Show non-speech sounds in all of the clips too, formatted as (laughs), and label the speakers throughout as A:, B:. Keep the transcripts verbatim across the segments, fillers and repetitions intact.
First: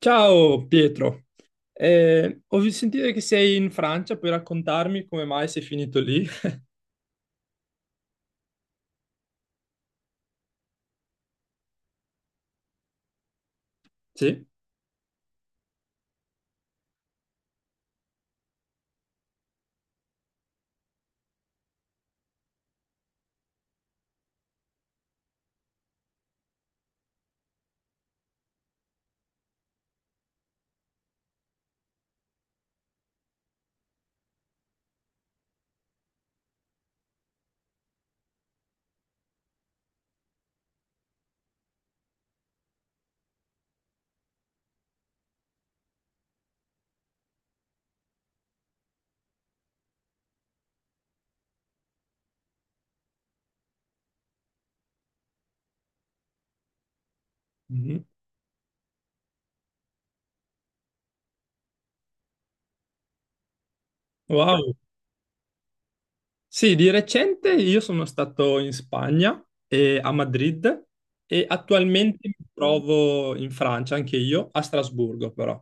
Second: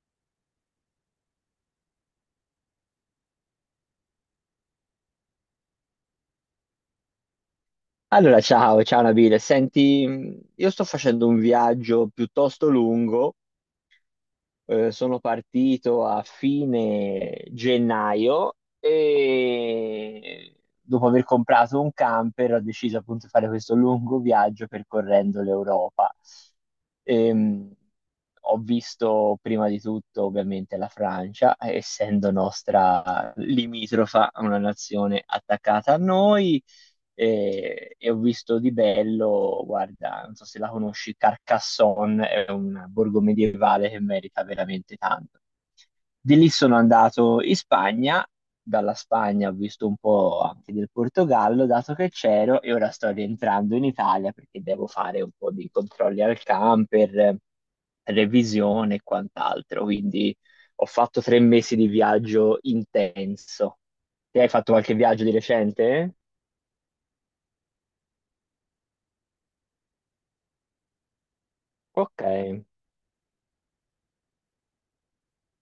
A: Ciao Pietro, Eh, ho sentito che sei in Francia, puoi raccontarmi come mai sei finito lì? (laughs)
B: Allora, ciao, ciao Nabile. Senti, mh, io sto facendo un viaggio piuttosto lungo.
A: Sì.
B: eh, sono partito a fine gennaio e dopo aver comprato un camper ho deciso appunto di fare questo lungo viaggio percorrendo l'Europa. Ehm, Ho visto prima di tutto ovviamente la Francia, essendo nostra limitrofa, una nazione attaccata a noi e, e ho visto di bello, guarda, non so se la conosci, Carcassonne, è un borgo medievale che merita veramente tanto. Di lì sono andato in Spagna, dalla Spagna ho visto un po' anche del Portogallo, dato che c'ero, e ora sto rientrando in Italia perché devo fare un po' di controlli al camper, eh,
A: Mhm.
B: revisione e quant'altro, quindi ho fatto tre mesi di viaggio intenso. Te hai fatto
A: Wow.
B: qualche viaggio di recente?
A: Sì, di recente io sono stato in Spagna, e a Madrid, e
B: Ok.
A: attualmente mi trovo in Francia, anche io, a Strasburgo però.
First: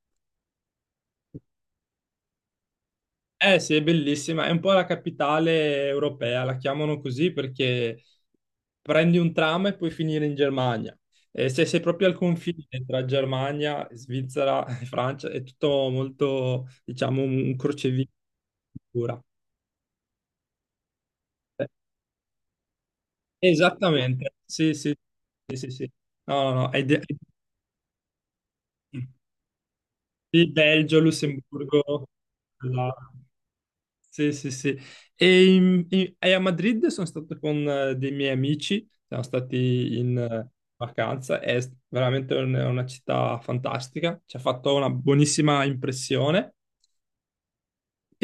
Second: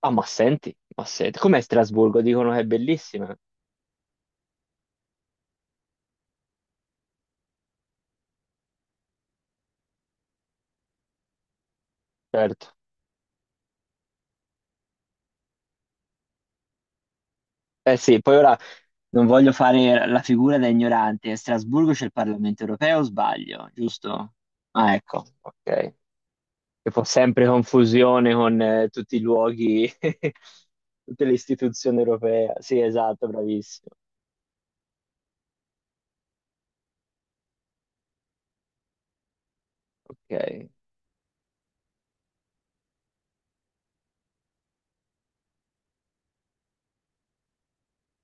B: Ah, ma senti, ma senti, com'è Strasburgo? Dicono che è bellissima.
A: Eh sì, è bellissima, è un po' la capitale europea, la chiamano così perché prendi un tram e puoi finire in Germania. E se sei proprio al confine
B: Certo.
A: tra Germania, Svizzera e Francia, è tutto molto, diciamo, un un
B: Eh
A: crocevia
B: sì, poi ora
A: pura.
B: non voglio fare la figura da ignorante. A
A: Eh,
B: Strasburgo c'è il Parlamento europeo, o sbaglio,
A: Esattamente,
B: giusto?
A: sì,
B: Ah,
A: sì,
B: ecco,
A: sì, sì, sì.
B: ok.
A: No, no, no, è
B: Che
A: de-
B: fa sempre confusione con eh, tutti i luoghi, (laughs)
A: di Belgio,
B: tutte le istituzioni
A: Lussemburgo,
B: europee. Sì,
A: là.
B: esatto, bravissimo.
A: Sì, sì, sì. E, in- in- e a Madrid sono stato con eh, dei miei amici, siamo stati in eh,
B: Ok.
A: vacanza, è s- veramente un- una città fantastica, ci ha fatto una buonissima impressione.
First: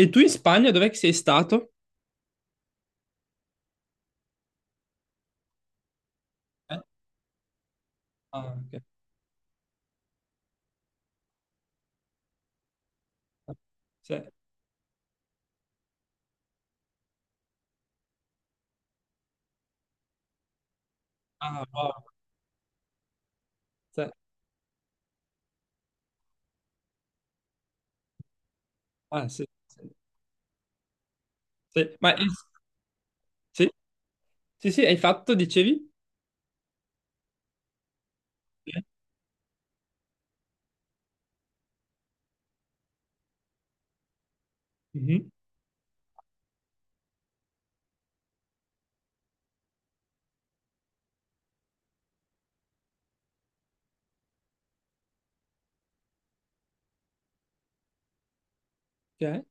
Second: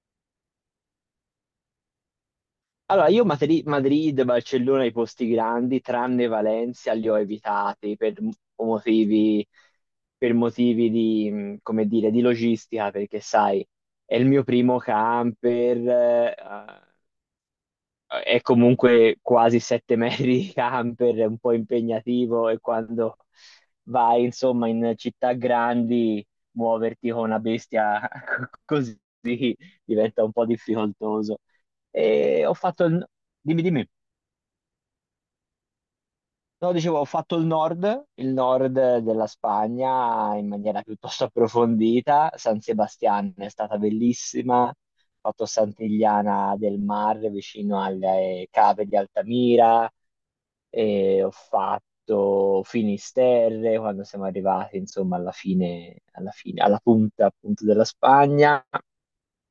A: E tu in Spagna dov'è che sei stato?
B: Allora, io Madri- Madrid, Barcellona, i posti grandi, tranne
A: Eh?
B: Valencia, li ho evitati per m-
A: Ah, ok.
B: motivi, per motivi di, mh, come dire, di logistica, perché sai,
A: Sì.
B: è il mio primo camper, eh, eh, è comunque quasi sette (laughs) metri di camper, è un po'
A: Ah, wow.
B: impegnativo e quando
A: Sì.
B: vai, insomma, in città grandi, muoverti con una bestia (laughs) così
A: Ah, sì, sì,
B: diventa un po' difficoltoso.
A: sì. Ma eh,
B: E ho fatto il... Dimmi,
A: sì,
B: dimmi.
A: sì, sì, hai fatto, dicevi?
B: No, dicevo, ho fatto il nord, il nord
A: Sì.
B: della Spagna in maniera piuttosto approfondita. San Sebastian è stata bellissima. Ho
A: Mhm.
B: fatto Sant'Iliana del Mar vicino alle cave di Altamira e ho fatto Finisterre quando siamo arrivati, insomma, alla fine, alla fine, alla punta appunto della Spagna.
A: Ok,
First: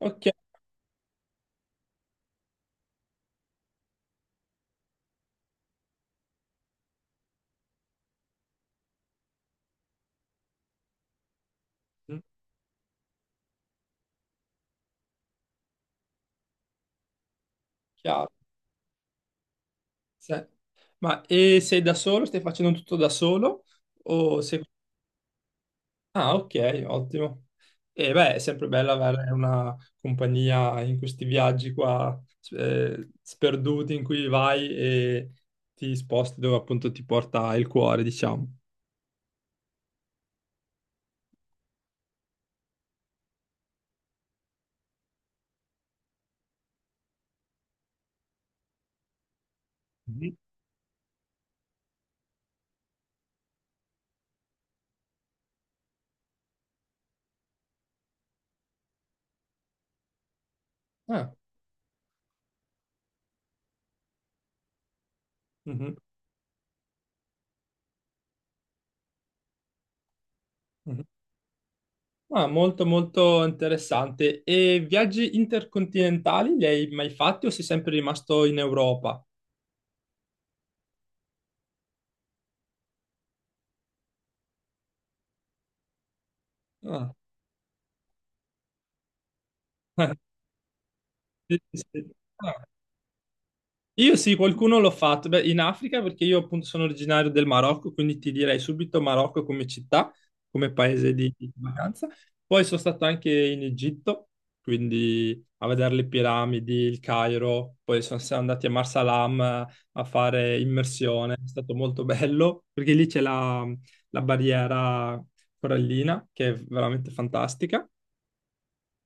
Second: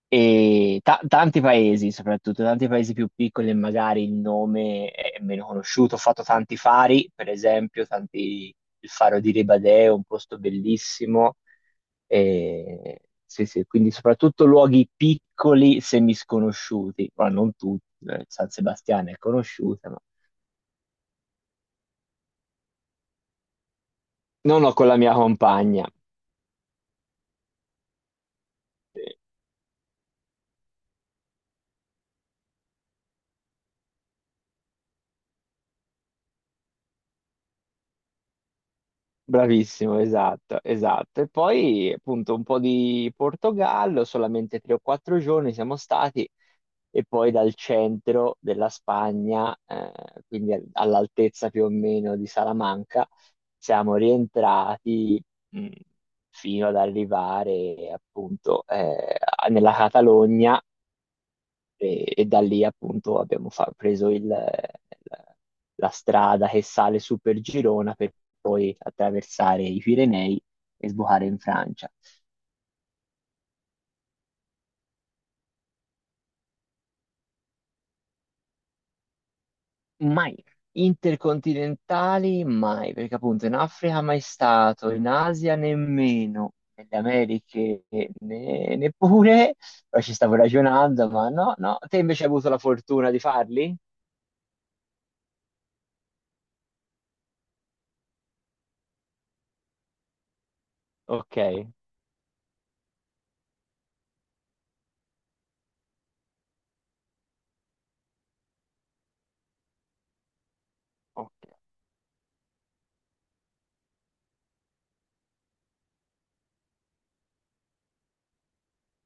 A: ok,
B: E ta- tanti paesi, soprattutto tanti paesi più piccoli, e magari il nome è meno conosciuto. Ho fatto tanti fari, per esempio, tanti- il faro di Ribadeo, un posto bellissimo. E- sì, sì, quindi soprattutto luoghi piccoli, semisconosciuti, ma non tutti. eh,
A: chiaro.
B: San Sebastiano è conosciuta, ma
A: Sì. Ma e sei da solo? Stai facendo tutto da solo? O sei...
B: non ho con la mia compagna.
A: Ah, ok, ottimo. E beh, è sempre bello
B: Eh,
A: avere una compagnia in questi viaggi qua, eh, sperduti in cui vai e ti sposti dove appunto ti porta il cuore, diciamo.
B: Bravissimo, esatto, esatto. E poi appunto un po' di Portogallo, solamente tre o quattro giorni siamo stati e poi dal centro della Spagna, eh,
A: Mhm.
B: quindi al- all'altezza più o meno di Salamanca, siamo rientrati mh, fino ad arrivare appunto eh, nella Catalogna
A: Ah,
B: e, e da lì appunto abbiamo fa- preso il- il- la
A: mhm,
B: strada che sale su per Girona per poi attraversare i Pirenei e
A: mhm.
B: sbucare in Francia.
A: Ah, molto molto interessante. E viaggi intercontinentali li hai mai fatti o sei sempre rimasto in Europa?
B: Mai. Intercontinentali mai, perché appunto in Africa mai stato, in Asia nemmeno, nelle
A: Ah,
B: Americhe ne- neppure, poi ci
A: (laughs)
B: stavo ragionando, ma no,
A: sì, sì,
B: no. Te
A: sì.
B: invece hai avuto la fortuna di farli?
A: Io sì, qualcuno l'ho fatto. Beh, in Africa, perché io appunto sono originario del Marocco, quindi ti direi subito Marocco come città, come paese di
B: Ok,
A: di vacanza. Poi sono stato anche in Egitto, quindi a vedere le piramidi, il Cairo, poi sono siamo andati a Marsalam eh, a fare immersione,
B: ok.
A: è stato molto bello, perché lì c'è la, la barriera corallina, che è veramente fantastica.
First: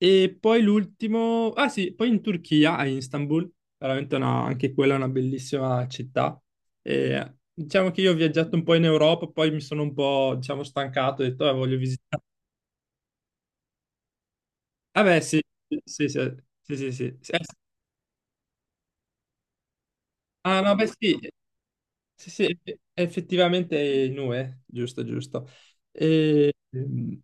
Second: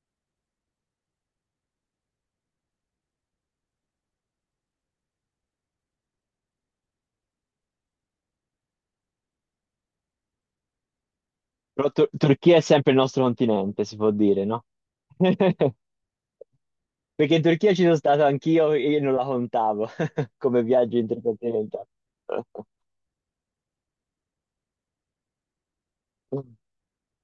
A: E poi l'ultimo, ah sì, poi in Turchia, a Istanbul, veramente una- anche quella è una bellissima città. E diciamo che io ho viaggiato un po' in Europa, poi mi sono un po', diciamo, stancato, ho detto, "Ah, voglio
B: Però Tur-
A: visitare.
B: Turchia è sempre il nostro continente, si può dire, no?
A: Ah beh, sì,
B: (laughs)
A: sì, sì, sì, sì, sì.
B: Perché
A: Eh,
B: in Turchia ci sono stato anch'io e non la contavo (laughs)
A: Ah
B: come
A: no, beh
B: viaggio
A: sì,
B: intercontinentale.
A: sì, sì, effettivamente è in U E, giusto, giusto. E,
B: (laughs)
A: ehm,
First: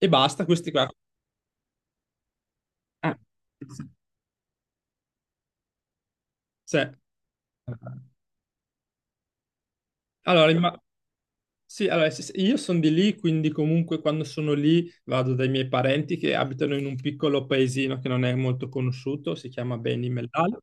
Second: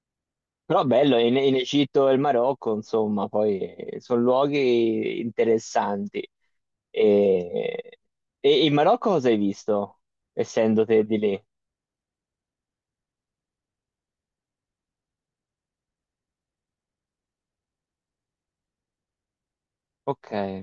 A: e basta, questi
B: Però
A: qua.
B: bello, in, in Egitto e il Marocco,
A: Ah,
B: insomma, poi sono luoghi interessanti.
A: sì.
B: E, e in Marocco cosa hai visto,
A: Allora, imma-
B: essendo te di lì?
A: Sì, allora s- s- io sono di lì, quindi comunque quando sono lì vado dai miei parenti che abitano in un piccolo paesino che non è molto conosciuto, si chiama Beni
B: Ok,
A: Mellal.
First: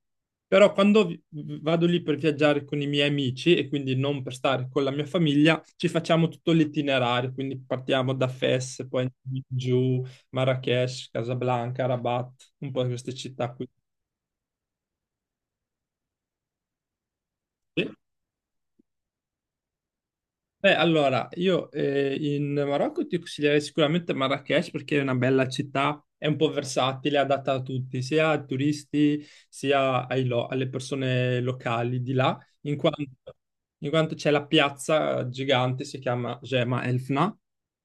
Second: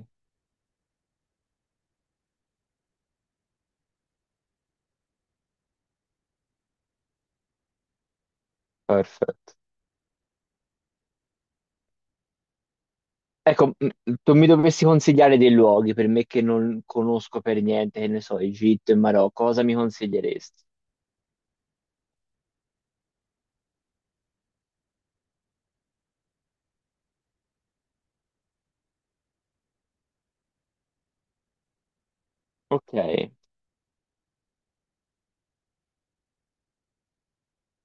A: Però quando vi- vado lì per viaggiare con i miei amici e quindi non per stare con la mia famiglia, ci facciamo tutto l'itinerario, quindi partiamo da Fes, poi
B: perfetto.
A: giù, Marrakech, Casablanca, Rabat, un po' queste città qui.
B: Ecco, m- tu mi dovresti consigliare dei luoghi per me che non conosco per
A: Sì.
B: niente, che ne so, Egitto e Marocco, cosa mi consiglieresti?
A: Beh, allora, io eh, in Marocco ti consiglierei sicuramente Marrakech perché è una bella città, è un po' versatile, adatta a tutti, sia a turisti sia ai lo- alle persone locali di là, in
B: Ok,
A: quanto, in quanto c'è la piazza gigante, si chiama Gema Elfna,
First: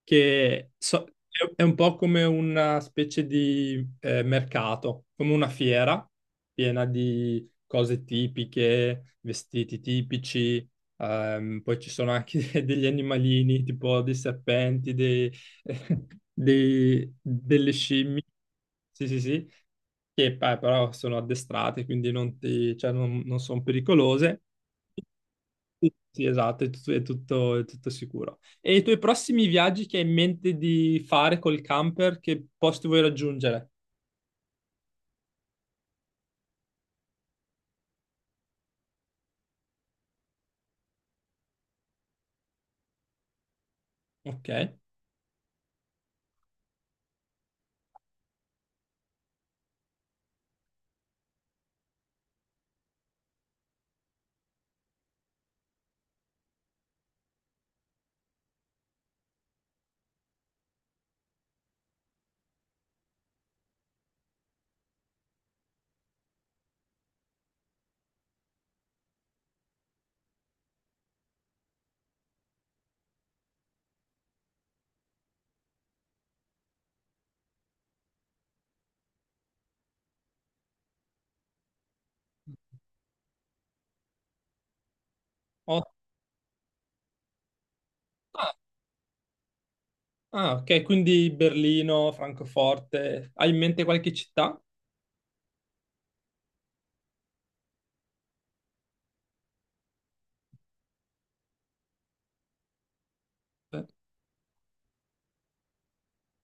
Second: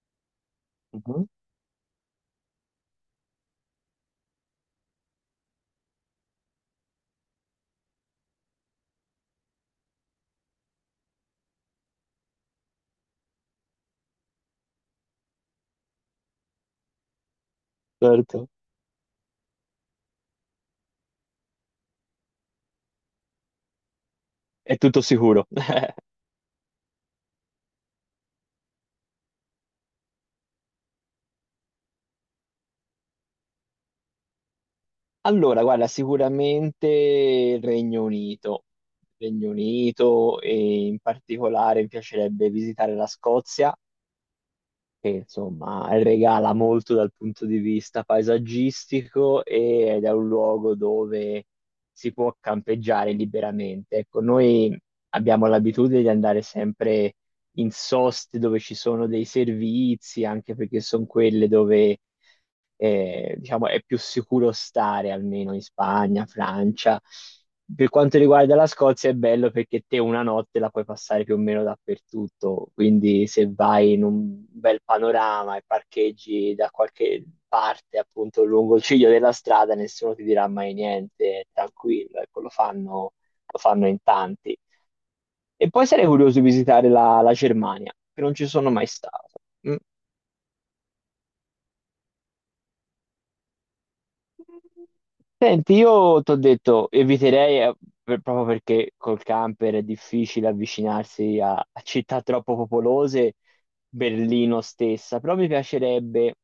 A: che so- è
B: mhm,
A: è un po' come una specie di eh, mercato, come una fiera piena di cose tipiche, vestiti tipici. Ehm, poi ci sono anche (laughs) degli animalini, tipo dei serpenti, dei, (laughs) dei- delle scimmie,
B: certo.
A: sì, sì, sì, che eh, però sono addestrate, quindi non, ti- cioè, non, non sono pericolose.
B: È tutto sicuro.
A: Sì, sì, esatto, è tutto, è tutto- è tutto sicuro. E i tuoi prossimi viaggi che hai in mente di fare col camper, che posti vuoi raggiungere?
B: Allora, guarda, sicuramente il Regno Unito. Regno Unito e in particolare mi piacerebbe visitare la Scozia
A: Ok.
B: che insomma regala molto dal punto di vista paesaggistico e- ed è un luogo dove si può campeggiare liberamente. Ecco, noi abbiamo l'abitudine di andare sempre in soste dove ci sono dei servizi, anche perché sono quelle dove eh, diciamo, è più sicuro stare, almeno in Spagna, Francia. Per quanto riguarda la Scozia è bello perché te una notte la puoi passare più o meno dappertutto, quindi se vai in un bel panorama e parcheggi da qualche parte, appunto lungo il ciglio della strada, nessuno ti dirà mai niente, è tranquillo, ecco, lo fanno, lo fanno in tanti. E
A: Ho-
B: poi sarei curioso di visitare la, la Germania, che non ci
A: Ah,
B: sono mai stato. Mm.
A: ah, ok, quindi Berlino, Francoforte. Hai in mente qualche città?
B: Senti, io ti ho detto, eviterei eh, per- proprio perché col camper è difficile avvicinarsi a, a città troppo popolose,
A: Eh,
B: Berlino stessa, però mi piacerebbe,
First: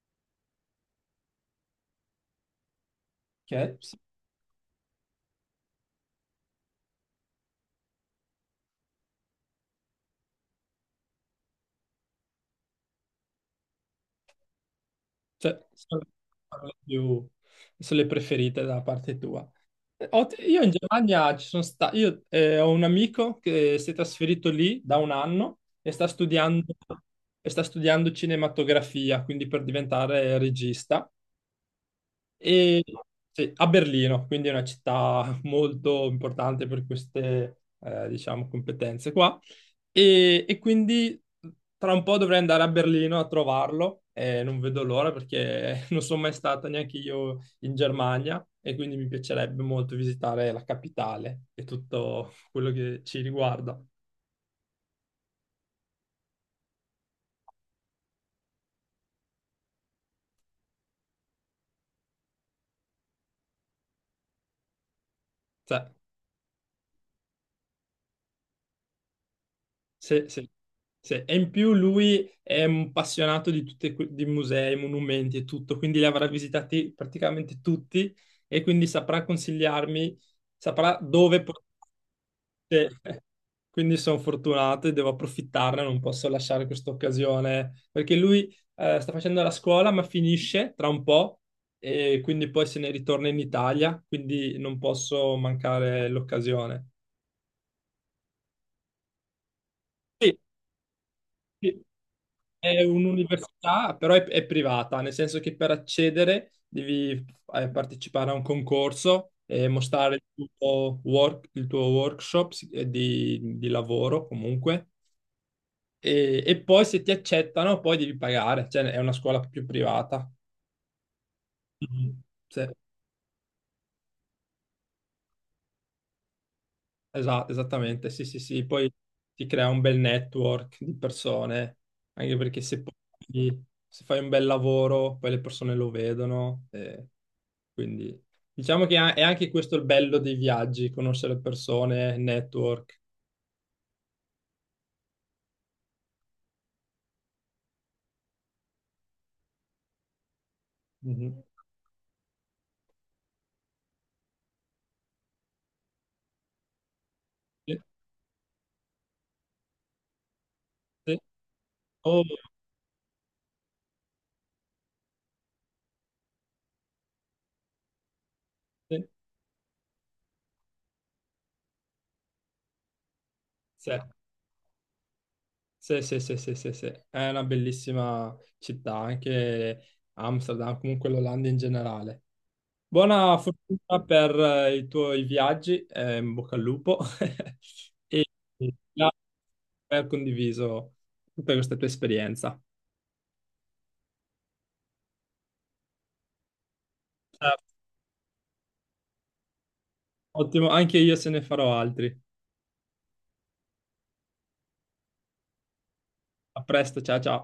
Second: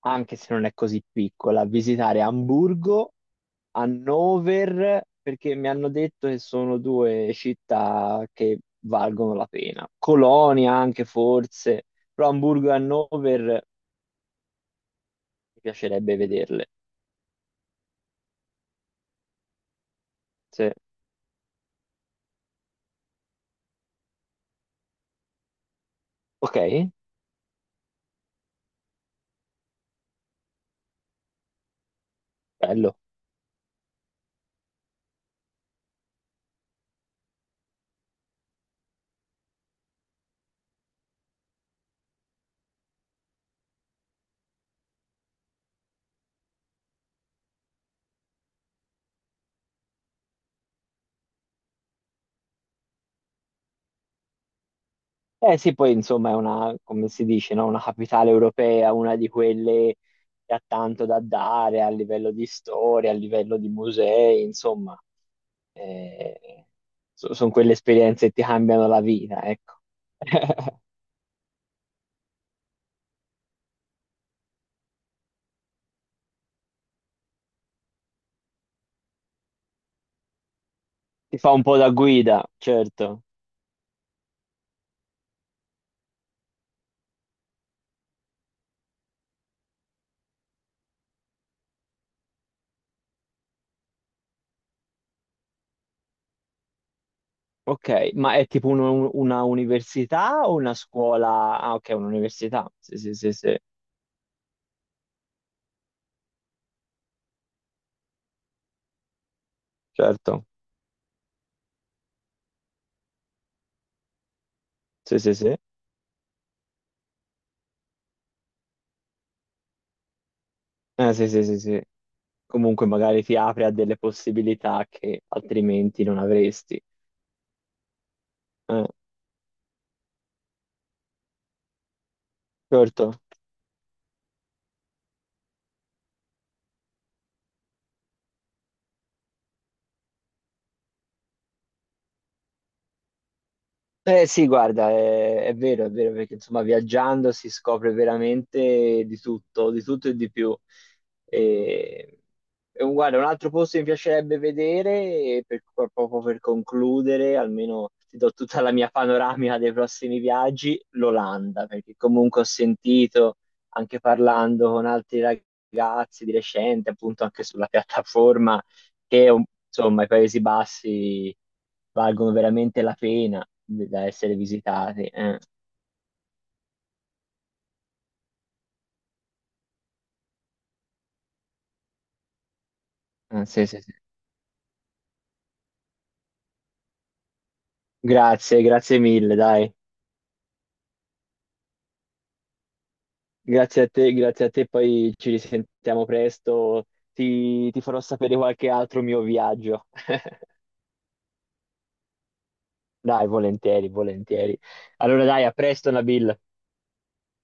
B: anche se non è così piccola, visitare Amburgo,
A: Ok, sì.
B: Hannover, perché mi hanno detto che sono due città che valgono la pena. Colonia anche forse, però Amburgo e Hannover
A: Cioè,
B: mi
A: sono
B: piacerebbe
A: sono
B: vederle.
A: le più, sono le preferite da parte tua. Eh, ho- Io in
B: Sì.
A: Germania ci sono stato, io eh, ho un amico che si è trasferito lì da un anno e sta
B: Ok,
A: studiando, e sta studiando cinematografia, quindi per diventare regista. E
B: bello.
A: sì, a Berlino, quindi è una città (laughs) molto importante per queste, eh, diciamo, competenze qua. E, e quindi tra un po' dovrei andare a Berlino a trovarlo. E non vedo l'ora perché (laughs) non sono mai stato neanche io in Germania e quindi mi piacerebbe molto visitare la capitale e tutto quello che ci riguarda.
B: Eh sì, poi insomma è una, come si dice, no? Una capitale europea, una di quelle che ha tanto da dare a livello di storia, a livello di musei, insomma,
A: Cioè,
B: sono quelle esperienze che ti cambiano la vita, ecco.
A: sì, sì,
B: (laughs)
A: sì. E in più lui è un appassionato di tutti i musei, monumenti e tutto, quindi li avrà visitati praticamente tutti e quindi saprà consigliarmi, saprà
B: Ti
A: dove
B: fa un
A: portare.
B: po' da guida, certo.
A: (laughs) Quindi sono fortunato e devo approfittarne, non posso lasciare questa occasione, perché lui eh, sta facendo la scuola ma finisce tra un po' e quindi poi se ne ritorna in Italia, quindi non posso mancare l'occasione.
B: Ok, ma è tipo un- una
A: Sì,
B: università o una scuola? Ah,
A: sì.
B: ok, un'università.
A: È
B: Sì, sì, sì, sì,
A: un'università, però è, è privata, nel senso che per accedere devi eh, partecipare a un concorso e mostrare
B: certo.
A: il tuo, work- il tuo workshop si- eh, di, di lavoro comunque.
B: Sì, sì, sì.
A: E, e poi se ti accettano, poi devi pagare, cioè è una scuola più privata.
B: Eh, sì, sì, sì, sì.
A: Mhm. Sì,
B: Comunque magari ti apre a delle possibilità che altrimenti non avresti.
A: esatto, esattamente, sì, sì, sì.
B: Eh,
A: Poi ti crea un bel network di persone, anche perché se poi
B: certo.
A: se fai un bel lavoro, poi le persone lo vedono. eh. Quindi diciamo che a- è anche questo il bello dei viaggi, conoscere le persone, network.
B: Eh sì, guarda, è, è vero, è vero, perché insomma viaggiando si scopre veramente di tutto, di tutto e di più.
A: Mhm.
B: E, e un, guarda, un altro posto che mi piacerebbe vedere, e per- proprio per concludere,
A: Sì,
B: almeno ti do tutta la mia panoramica dei prossimi viaggi,
A: sì.
B: l'Olanda, perché
A: Oh,
B: comunque ho sentito, anche parlando con altri ragazzi di recente, appunto anche sulla piattaforma,
A: sì,
B: che un- insomma i Paesi Bassi valgono veramente la pena di-
A: sì,
B: da essere visitati. eh.
A: sì, sì, sì, sì, sì, sì. È una bellissima città, anche Amsterdam, comunque l'Olanda in generale. Buona
B: Ah, sì, sì, sì.
A: fortuna per eh, i tuoi viaggi, eh, in bocca al lupo, (laughs) e
B: Grazie, grazie
A: grazie
B: mille, dai.
A: per aver condiviso tutta questa tua esperienza.
B: Grazie a te, grazie a te, poi ci risentiamo presto.
A: Eh,
B: Ti, ti farò sapere qualche altro mio viaggio. (laughs)
A: ottimo, anche io se ne farò altri.
B: Dai, volentieri, volentieri. Allora dai, a presto, Nabil.
A: A presto, ciao ciao.